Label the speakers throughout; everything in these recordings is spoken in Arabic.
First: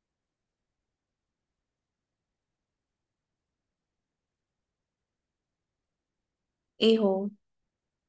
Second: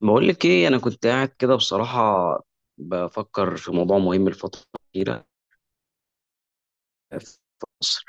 Speaker 1: بقول لك ايه، انا كنت قاعد كده بصراحه بفكر في موضوع مهم الفتره الاخيره.
Speaker 2: ايه هو؟
Speaker 1: في مصر،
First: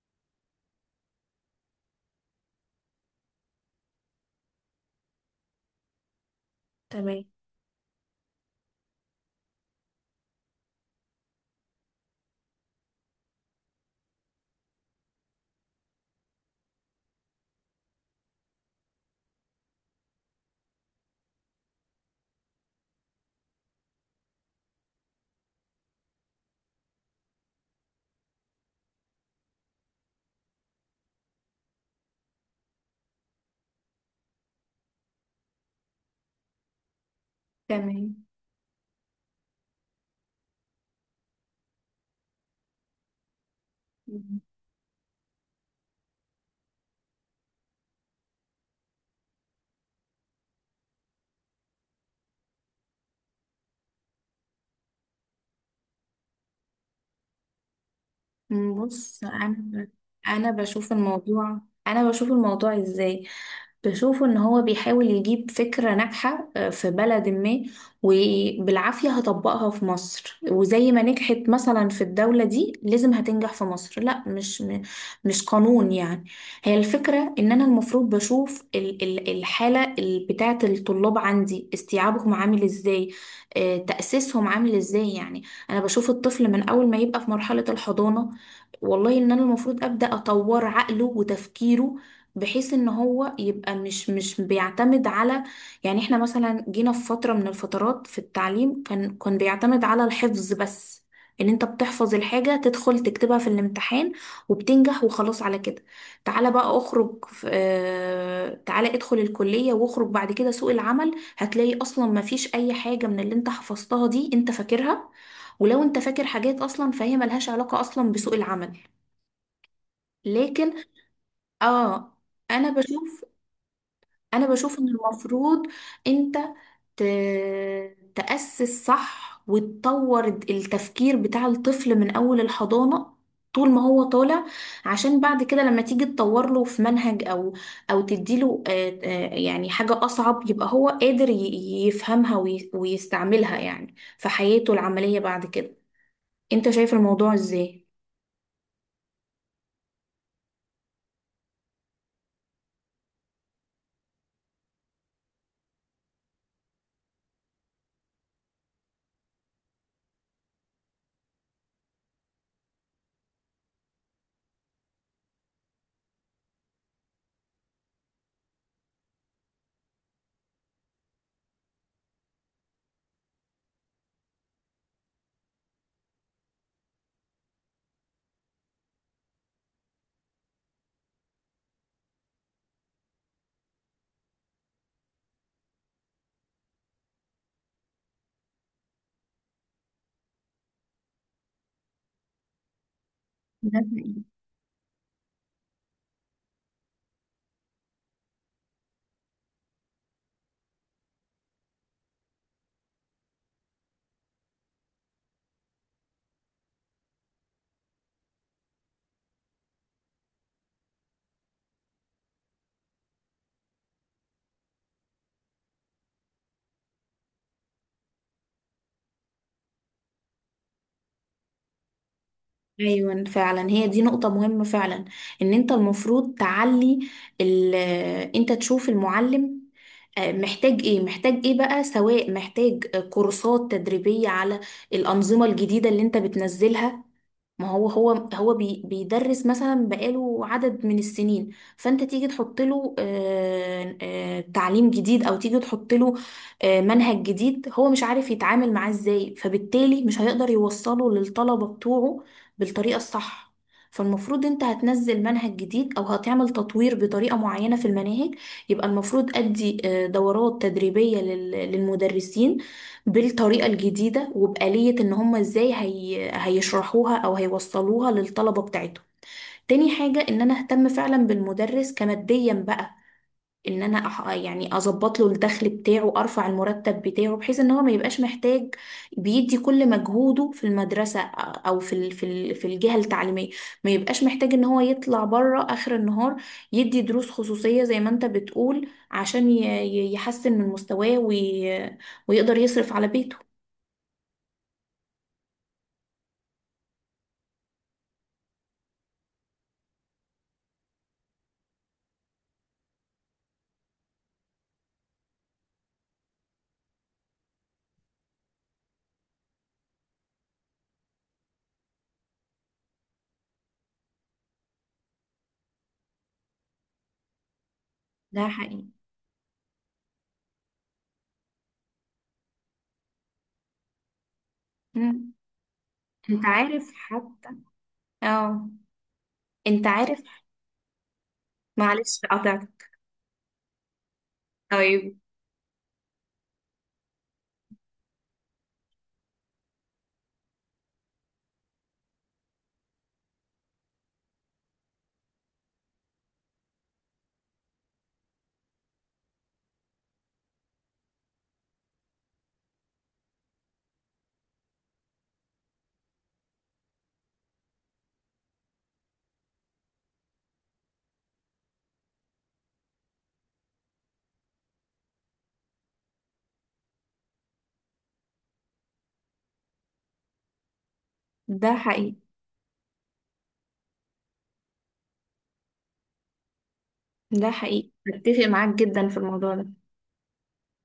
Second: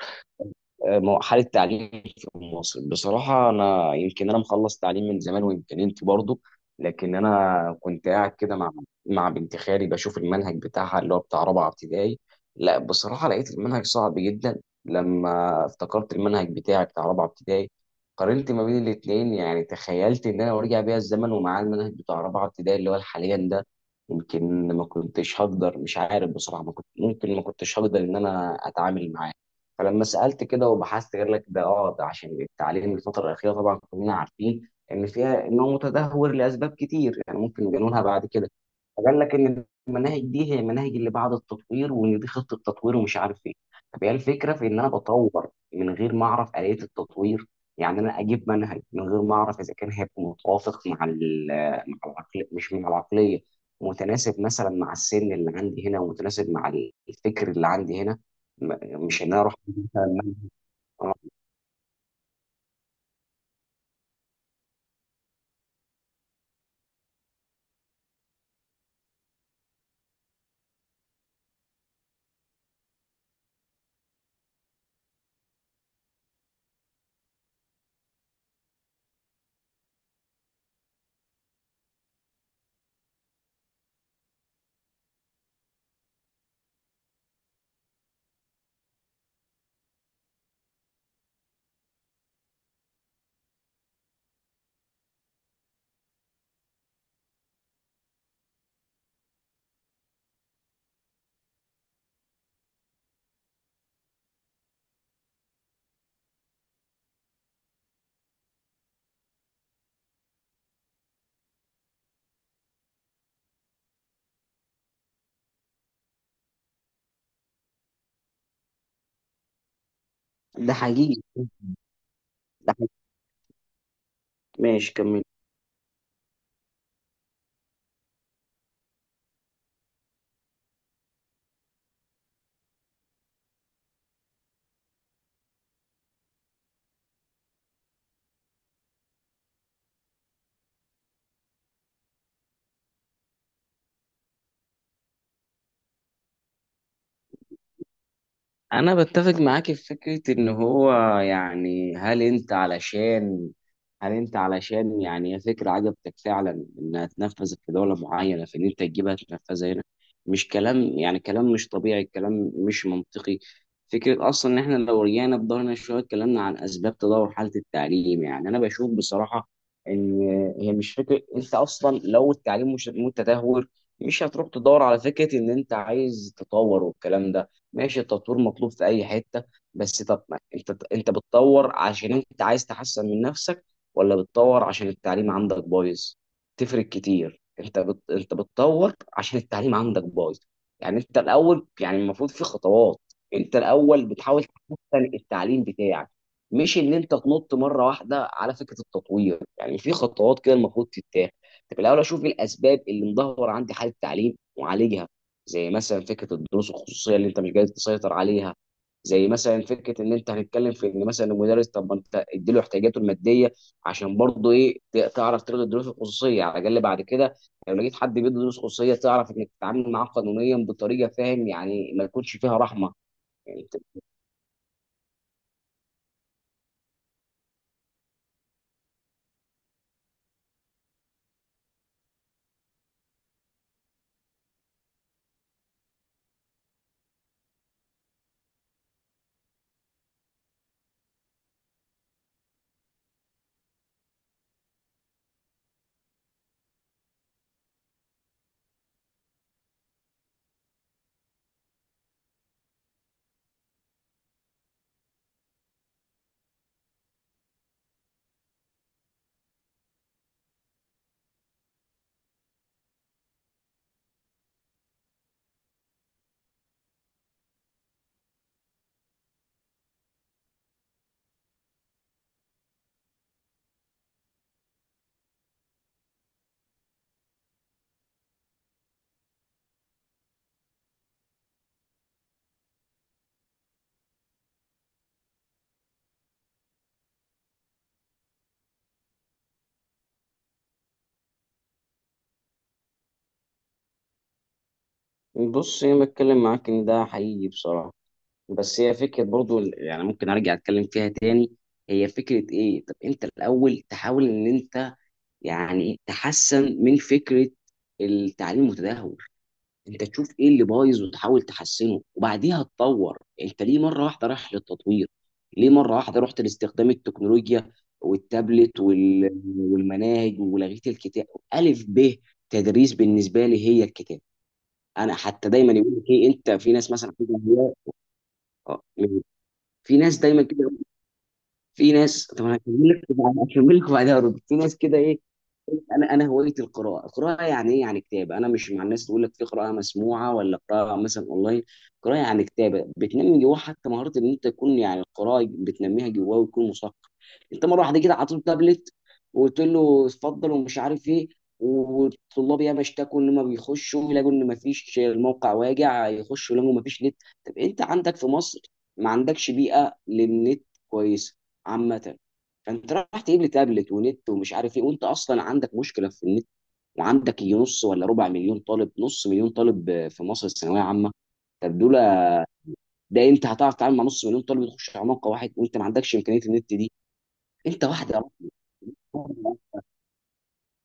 Speaker 1: حالة التعليم في مصر، بصراحة أنا يمكن أنا مخلص تعليم من زمان، ويمكن أنت برضه. لكن
Speaker 2: تمام.
Speaker 1: أنا كنت قاعد كده مع بنت خالي بشوف المنهج بتاعها اللي هو بتاع رابعة ابتدائي. لا بصراحة لقيت المنهج صعب جدا لما افتكرت المنهج بتاعي بتاع رابعة ابتدائي. قارنت ما بين الاتنين. يعني تخيلت إن أنا لو رجع بيا الزمن ومعاه المنهج بتاع رابعة ابتدائي اللي هو حاليا ده، يمكن ما كنتش هقدر، مش عارف بصراحة، ما كنت ممكن ما كنتش هقدر إن أنا أتعامل معاه. فلما سألت كده وبحثت قال لك ده، اه ده عشان التعليم الفترة الأخيرة طبعا كلنا عارفين إن فيها، إن هو متدهور لأسباب كتير يعني ممكن نجنونها
Speaker 2: تمام.
Speaker 1: بعد كده. فقال لك ان المناهج دي هي المناهج اللي بعد التطوير، وان دي خطه تطوير ومش عارف ايه. طب هي
Speaker 2: مم.
Speaker 1: الفكره في ان انا بطور من غير ما اعرف اليه التطوير. يعني انا اجيب منهج من غير ما اعرف اذا كان هيبقى متوافق مع مع العقليه، مش مع العقليه، متناسب مثلا مع السن اللي عندي هنا، ومتناسب مع الفكر اللي عندي هنا. مش
Speaker 2: بص
Speaker 1: ان انا اروح
Speaker 2: انا.
Speaker 1: أجيب مثلاً
Speaker 2: انا بشوف
Speaker 1: آه،
Speaker 2: الموضوع انا بشوف الموضوع ازاي. بشوف ان هو بيحاول يجيب فكرة ناجحة، في بلد ما، وبالعافية هطبقها في مصر، وزي ما نجحت مثلا في الدولة دي لازم هتنجح في مصر. لا، مش قانون يعني. هي الفكرة ان انا المفروض بشوف الحالة بتاعة الطلاب عندي، استيعابهم عامل ازاي، تأسيسهم عامل ازاي. يعني انا بشوف الطفل من اول ما يبقى في مرحلة الحضانة، والله ان انا المفروض ابدا اطور عقله وتفكيره، بحيث ان هو يبقى مش بيعتمد على، يعني احنا مثلا جينا في فتره من الفترات في التعليم كان بيعتمد على الحفظ بس، ان انت بتحفظ الحاجه تدخل تكتبها في الامتحان وبتنجح وخلاص على كده. تعالى بقى اخرج في تعالى ادخل الكليه واخرج بعد كده سوق العمل هتلاقي اصلا ما فيش اي حاجه من اللي انت حفظتها دي انت فاكرها، ولو انت فاكر حاجات اصلا فهي ملهاش علاقه اصلا بسوق العمل.
Speaker 1: ده
Speaker 2: لكن
Speaker 1: حقيقي.
Speaker 2: اه، انا
Speaker 1: ده حقيقي.
Speaker 2: بشوف انا بشوف ان
Speaker 1: ماشي، كمل.
Speaker 2: المفروض انت ت... تأسس صح وتطور التفكير بتاع الطفل من اول الحضانة طول ما هو طالع، عشان بعد كده لما تيجي تطور له في منهج او او تديله، يعني حاجة اصعب، يبقى هو قادر يفهمها ويستعملها يعني في حياته العملية بعد كده. انت شايف الموضوع ازاي؟
Speaker 1: انا بتفق معاك في فكره ان هو، يعني هل انت علشان، يعني هي فكره عجبتك فعلا انها تنفذ في دوله معينه، فان انت تجيبها تنفذها هنا. مش كلام، يعني كلام مش طبيعي، كلام مش منطقي. فكره اصلا ان احنا لو رجعنا بدورنا شويه، اتكلمنا عن اسباب تدهور حاله التعليم. يعني انا بشوف بصراحه ان هي مش فكره. انت اصلا لو التعليم مش متدهور مش هتروح تدور على فكره ان انت عايز تطور والكلام ده. ماشي التطوير مطلوب في اي حته، بس طب ما انت، انت بتطور عشان انت عايز تحسن من نفسك ولا بتطور عشان التعليم عندك بايظ؟ تفرق كتير. انت بتطور عشان التعليم عندك بايظ. يعني انت الاول، يعني المفروض في خطوات. انت
Speaker 2: ده
Speaker 1: الاول
Speaker 2: حقيقي.
Speaker 1: بتحاول تحسن التعليم بتاعك، مش ان انت تنط مره واحده على فكره التطوير. يعني في خطوات كده المفروض تتاخد. طب الاول اشوف إيه الاسباب اللي مدهور عندي حال التعليم واعالجها. زي مثلا فكره الدروس الخصوصيه اللي انت مش قادر تسيطر عليها. زي مثلا فكره ان انت هنتكلم في ان مثلا المدرس، طب ما انت اديله احتياجاته الماديه عشان برضه ايه تعرف تلغي الدروس الخصوصيه على الاقل بعد كده. لو لقيت حد بيدي دروس خصوصيه تعرف انك تتعامل معاه قانونيا بطريقه، فاهم؟ يعني ما يكونش فيها رحمه.
Speaker 2: ايوه
Speaker 1: يعني
Speaker 2: فعلا، هي دي نقطة مهمة فعلا. ان انت المفروض تعلي انت تشوف المعلم محتاج ايه، محتاج ايه بقى، سواء محتاج كورسات تدريبية على الأنظمة الجديدة اللي انت بتنزلها. ما هو هو بيدرس مثلا بقاله عدد من السنين، فانت تيجي تحط له تعليم جديد او تيجي تحط له منهج جديد، هو مش عارف يتعامل معاه ازاي، فبالتالي مش هيقدر يوصله للطلبة بتوعه بالطريقة الصح. فالمفروض انت هتنزل منهج جديد او هتعمل تطوير بطريقة معينة في المناهج، يبقى المفروض ادي دورات تدريبية للمدرسين بالطريقة الجديدة، وبآلية ان هم ازاي هيشرحوها او هيوصلوها للطلبة بتاعتهم. تاني حاجة، ان انا اهتم فعلا بالمدرس كماديا بقى، ان انا يعني اظبط له الدخل بتاعه، ارفع المرتب بتاعه، بحيث ان هو ما يبقاش محتاج، بيدي كل مجهوده في المدرسة او في الجهة التعليمية، ما يبقاش محتاج ان هو يطلع بره اخر النهار يدي دروس خصوصية زي ما انت بتقول، عشان يحسن من مستواه ويقدر يصرف على بيته.
Speaker 1: بص انا بتكلم معاك ان ده حقيقي بصراحه. بس هي فكره برضه يعني ممكن ارجع اتكلم فيها تاني. هي فكره ايه، طب انت الاول تحاول ان انت، يعني تحسن من فكره التعليم المتدهور. انت تشوف ايه اللي بايظ وتحاول تحسنه وبعديها تطور. انت ليه مره واحده رايح للتطوير؟ ليه مره واحده رحت لاستخدام التكنولوجيا
Speaker 2: ده
Speaker 1: والتابلت
Speaker 2: حقيقي.
Speaker 1: والمناهج ولغيت الكتاب؟ الف ب تدريس بالنسبه لي هي الكتاب. انا
Speaker 2: مم.
Speaker 1: حتى دايما يقول لك ايه،
Speaker 2: انت
Speaker 1: انت في
Speaker 2: عارف
Speaker 1: ناس مثلا كده
Speaker 2: حتى. اه.
Speaker 1: آه،
Speaker 2: انت
Speaker 1: في ناس
Speaker 2: عارف.
Speaker 1: دايما كده. في
Speaker 2: معلش
Speaker 1: ناس، طب انا
Speaker 2: قطعت.
Speaker 1: هكمل لك هكمل لك وبعدها ارد. في ناس كده
Speaker 2: طيب.
Speaker 1: ايه، انا هوايتي القراءه. القراءه يعني ايه؟ يعني كتابه. انا مش مع الناس تقول لك في قراءه مسموعه ولا قراءه مثلا اونلاين. قراءه يعني كتابه بتنمي جواه حتى مهاره ان انت تكون، يعني القراءه بتنميها جواه ويكون مثقف. انت مره واحده كده عطيته تابلت وقلت له اتفضل ومش عارف ايه. والطلاب ياما اشتكوا ان ما بيخشوا يلاقوا ان ما فيش الموقع، واجع يخشوا يلاقوا ما فيش نت. طب انت عندك في مصر ما عندكش بيئه للنت كويسه عامه، فانت راح تجيب لي تابلت ونت ومش عارف ايه وانت اصلا عندك مشكله في النت. وعندك يجي نص ولا ربع مليون طالب، نص مليون طالب آه، في مصر الثانويه عامه.
Speaker 2: ده
Speaker 1: طب دول،
Speaker 2: حقيقي.
Speaker 1: ده انت هتعرف تتعامل مع نص مليون طالب يخش على موقع واحد وانت ما عندكش امكانيه النت دي؟
Speaker 2: ده
Speaker 1: انت
Speaker 2: حقيقي،
Speaker 1: واحده،
Speaker 2: اتفق معاك جدا في الموضوع ده.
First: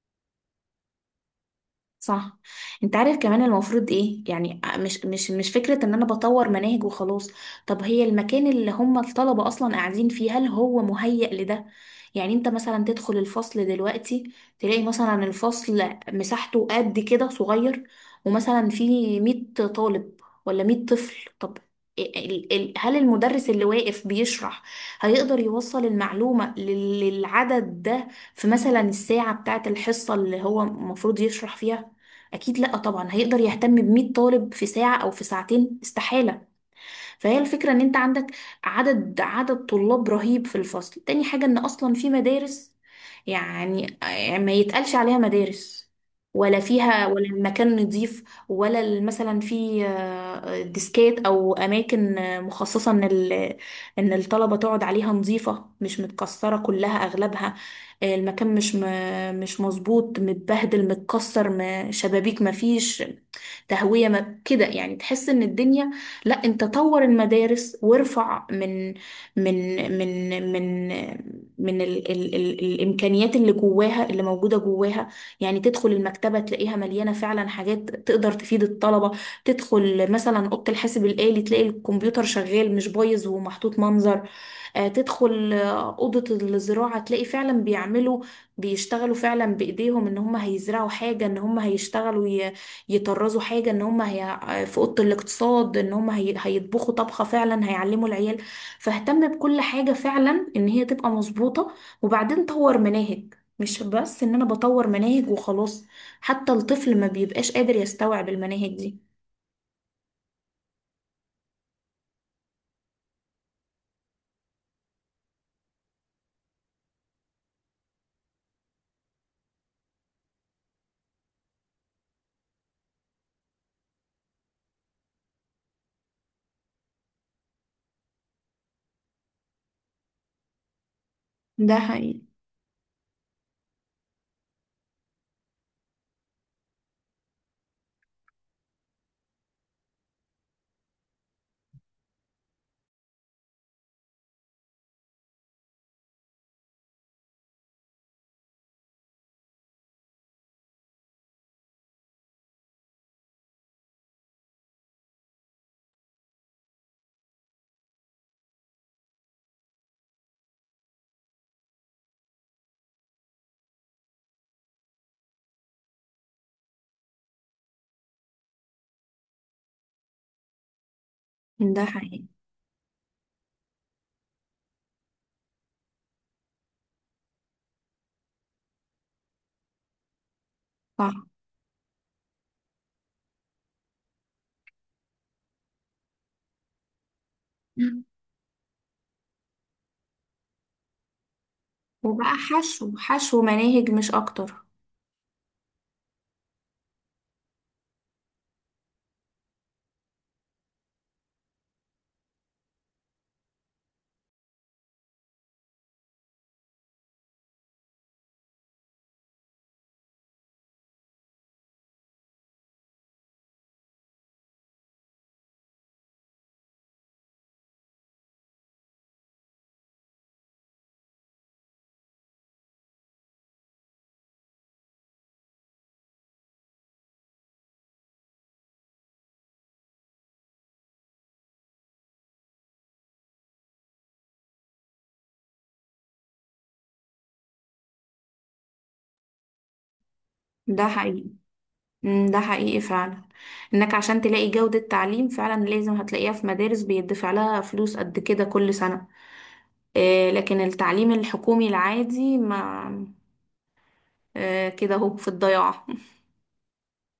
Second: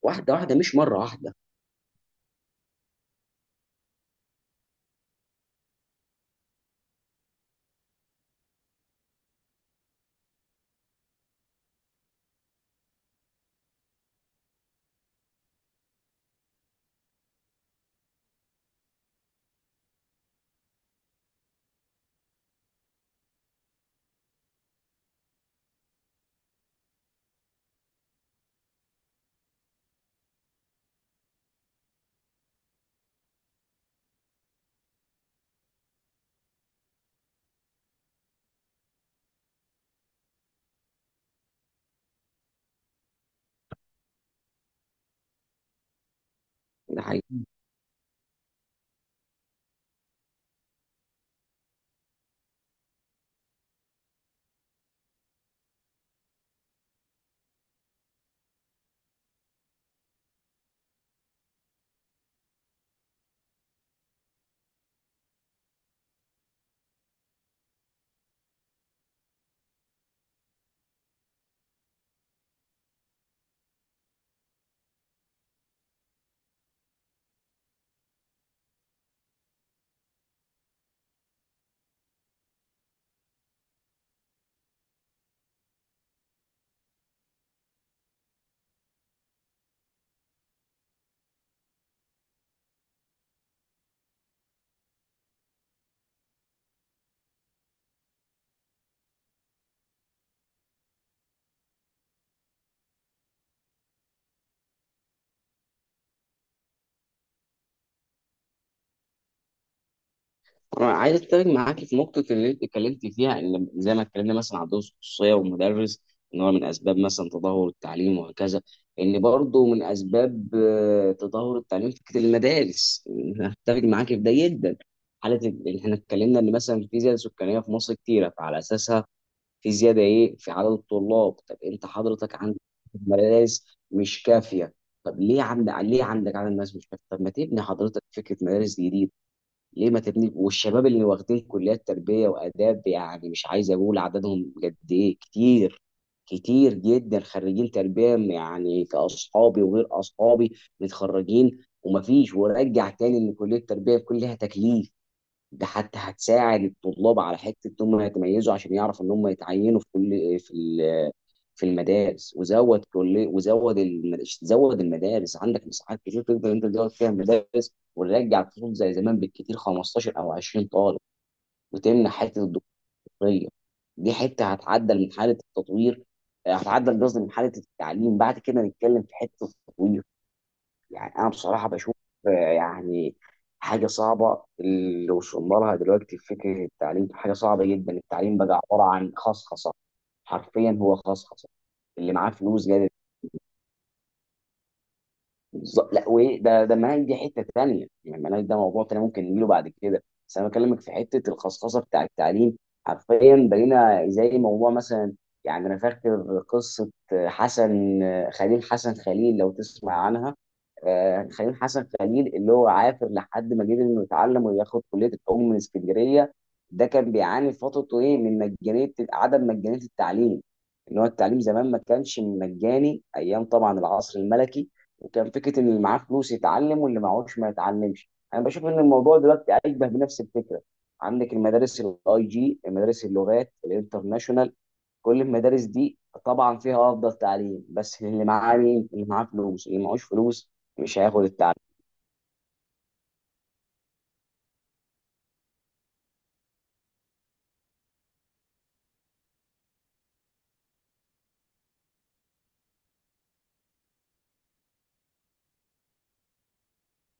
Speaker 1: واحده واحده، مش مره واحده.
Speaker 2: صح. انت عارف كمان المفروض ايه؟ يعني مش فكرة ان انا بطور مناهج وخلاص. طب هي المكان اللي هم الطلبة اصلا قاعدين فيه، هل هو مهيأ لده؟ يعني انت مثلا تدخل الفصل دلوقتي، تلاقي مثلا الفصل مساحته قد كده صغير، ومثلا فيه 100 طالب ولا 100 طفل. طب هل المدرس اللي واقف بيشرح هيقدر يوصل المعلومة للعدد ده في مثلا الساعة بتاعة الحصة اللي هو المفروض يشرح فيها؟ اكيد لا طبعا، هيقدر يهتم ب 100 طالب في ساعة او في ساعتين؟ استحالة. فهي الفكرة ان انت عندك عدد طلاب رهيب في الفصل. تاني حاجة، ان اصلا في مدارس، يعني ما يتقالش عليها مدارس، ولا
Speaker 1: ده
Speaker 2: فيها ولا
Speaker 1: حقيقي.
Speaker 2: المكان نظيف، ولا مثلا في ديسكات او اماكن مخصصه ان ان الطلبه تقعد عليها، نظيفه مش متكسره، كلها اغلبها المكان مش مظبوط، متبهدل، متكسر، شبابيك مفيش تهويه، ما كده يعني تحس ان الدنيا. لا، انت طور المدارس وارفع من من من من من ال ال ال الامكانيات اللي جواها، اللي موجوده جواها. يعني تدخل المكتبه تلاقيها مليانه فعلا حاجات تقدر تفيد الطلبه، تدخل مثلا اوضه الحاسب الالي تلاقي الكمبيوتر شغال مش بايظ ومحطوط منظر، تدخل أوضة الزراعة تلاقي فعلا بيعملوا، بيشتغلوا فعلا بإيديهم، إن هم هيزرعوا حاجة، إن هم هيشتغلوا يطرزوا حاجة، إن هم في أوضة الاقتصاد إن هم هيطبخوا طبخة فعلا، هيعلموا العيال. فاهتم بكل حاجة فعلا إن هي تبقى مظبوطة، وبعدين طور مناهج. مش بس إن أنا بطور مناهج وخلاص، حتى الطفل ما بيبقاش قادر يستوعب المناهج دي.
Speaker 1: أنا عايز أتفق معاكي في نقطة اللي أنت اتكلمت فيها. إن زي ما اتكلمنا مثلا عن دروس خصوصية والمدرس إن هو من أسباب مثلا تدهور التعليم، وهكذا إن برضه من أسباب تدهور التعليم فكرة المدارس. أنا أتفق معاكي في ده جدا. إن إحنا اتكلمنا إن مثلا في زيادة سكانية في مصر كتيرة، فعلى أساسها في زيادة إيه في عدد الطلاب. طب
Speaker 2: ده
Speaker 1: أنت
Speaker 2: حقيقي.
Speaker 1: حضرتك عندك مدارس مش كافية. طب ليه عندك، ليه عندك عدد ناس مش كافية؟ طب ما تبني حضرتك فكرة مدارس جديدة. ليه ما تبني؟ والشباب اللي واخدين كليات تربيه واداب، يعني مش عايز اقول عددهم قد ايه، كتير، كتير جدا خريجين تربيه يعني، كاصحابي وغير اصحابي متخرجين. ومفيش، ورجع تاني ان كليه التربيه بيكون لها تكليف، ده حتى هتساعد الطلاب على حته ان هم يتميزوا عشان يعرفوا ان هم يتعينوا في كل، في في المدارس. وزود كليه وزود زود المدارس. عندك مساحات كتير تقدر انت تزود فيها المدارس. ونرجع الفصول زي زمان بالكتير 15 او 20 طالب،
Speaker 2: ده
Speaker 1: وتمنع
Speaker 2: حقيقي.
Speaker 1: حته الدكتوريه. دي حته هتعدل من حاله التطوير، آه، هتعدل قصدي من حاله التعليم. بعد كده نتكلم في حته التطوير.
Speaker 2: صح.
Speaker 1: يعني انا بصراحه بشوف آه، يعني حاجه صعبه اللي وصلنا لها دلوقتي في فكره التعليم، حاجه صعبه جدا.
Speaker 2: مم.
Speaker 1: التعليم بقى عباره عن خصخصه، حرفيا هو خصخصه. اللي
Speaker 2: وبقى
Speaker 1: معاه فلوس قادر.
Speaker 2: حشو، حشو مناهج مش أكتر.
Speaker 1: بالظبط، لا وايه ده، ده المناهج دي حته تانيه، يعني المناهج ده موضوع تاني ممكن نجيله بعد كده، بس انا بكلمك في حته الخصخصه بتاع التعليم. حرفيا بقينا زي موضوع مثلا، يعني انا فاكر قصه حسن خليل. حسن خليل لو تسمع عنها، آه، خليل حسن خليل اللي هو عافر لحد ما قدر انه يتعلم وياخد كليه العلوم من اسكندريه. ده كان بيعاني في فترته ايه من مجانيه، عدم مجانيه التعليم. ان هو التعليم زمان ما كانش مجاني ايام طبعا العصر الملكي. وكان فكره ان اللي معاه فلوس يتعلم واللي معهوش ما يتعلمش. انا بشوف ان الموضوع دلوقتي اشبه بنفس الفكره. عندك المدارس الاي جي، مدارس اللغات الانترناشونال، كل المدارس دي طبعا فيها افضل تعليم، بس اللي معاه مين؟ اللي معاه فلوس. اللي معهوش فلوس
Speaker 2: ده
Speaker 1: مش هياخد
Speaker 2: حقيقي.
Speaker 1: التعليم.
Speaker 2: مم، ده حقيقي فعلا، انك عشان تلاقي جودة تعليم فعلا لازم هتلاقيها في مدارس بيدفع لها فلوس قد كده كل سنة. آه، لكن التعليم الحكومي العادي ما، آه كده اهو في الضياع.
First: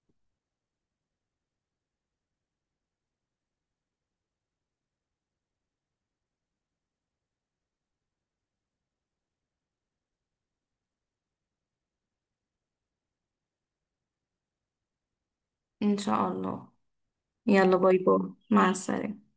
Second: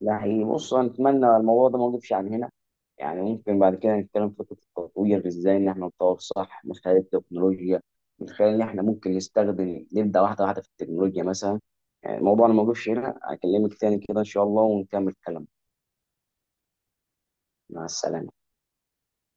Speaker 1: ده حقيقي. بص نتمنى الموضوع ده ما وقفش عن هنا. يعني ممكن بعد كده نتكلم في فكرة التطوير ازاي ان احنا نطور صح، من خلال التكنولوجيا، من خلال ان احنا ممكن نستخدم، نبدأ واحدة واحدة في التكنولوجيا مثلا. يعني الموضوع أنا ما وقفش هنا، اكلمك تاني كده ان شاء الله ونكمل كلام.
Speaker 2: ان شاء الله. يلا،
Speaker 1: مع
Speaker 2: باي
Speaker 1: السلامة.
Speaker 2: باي. مع السلامة.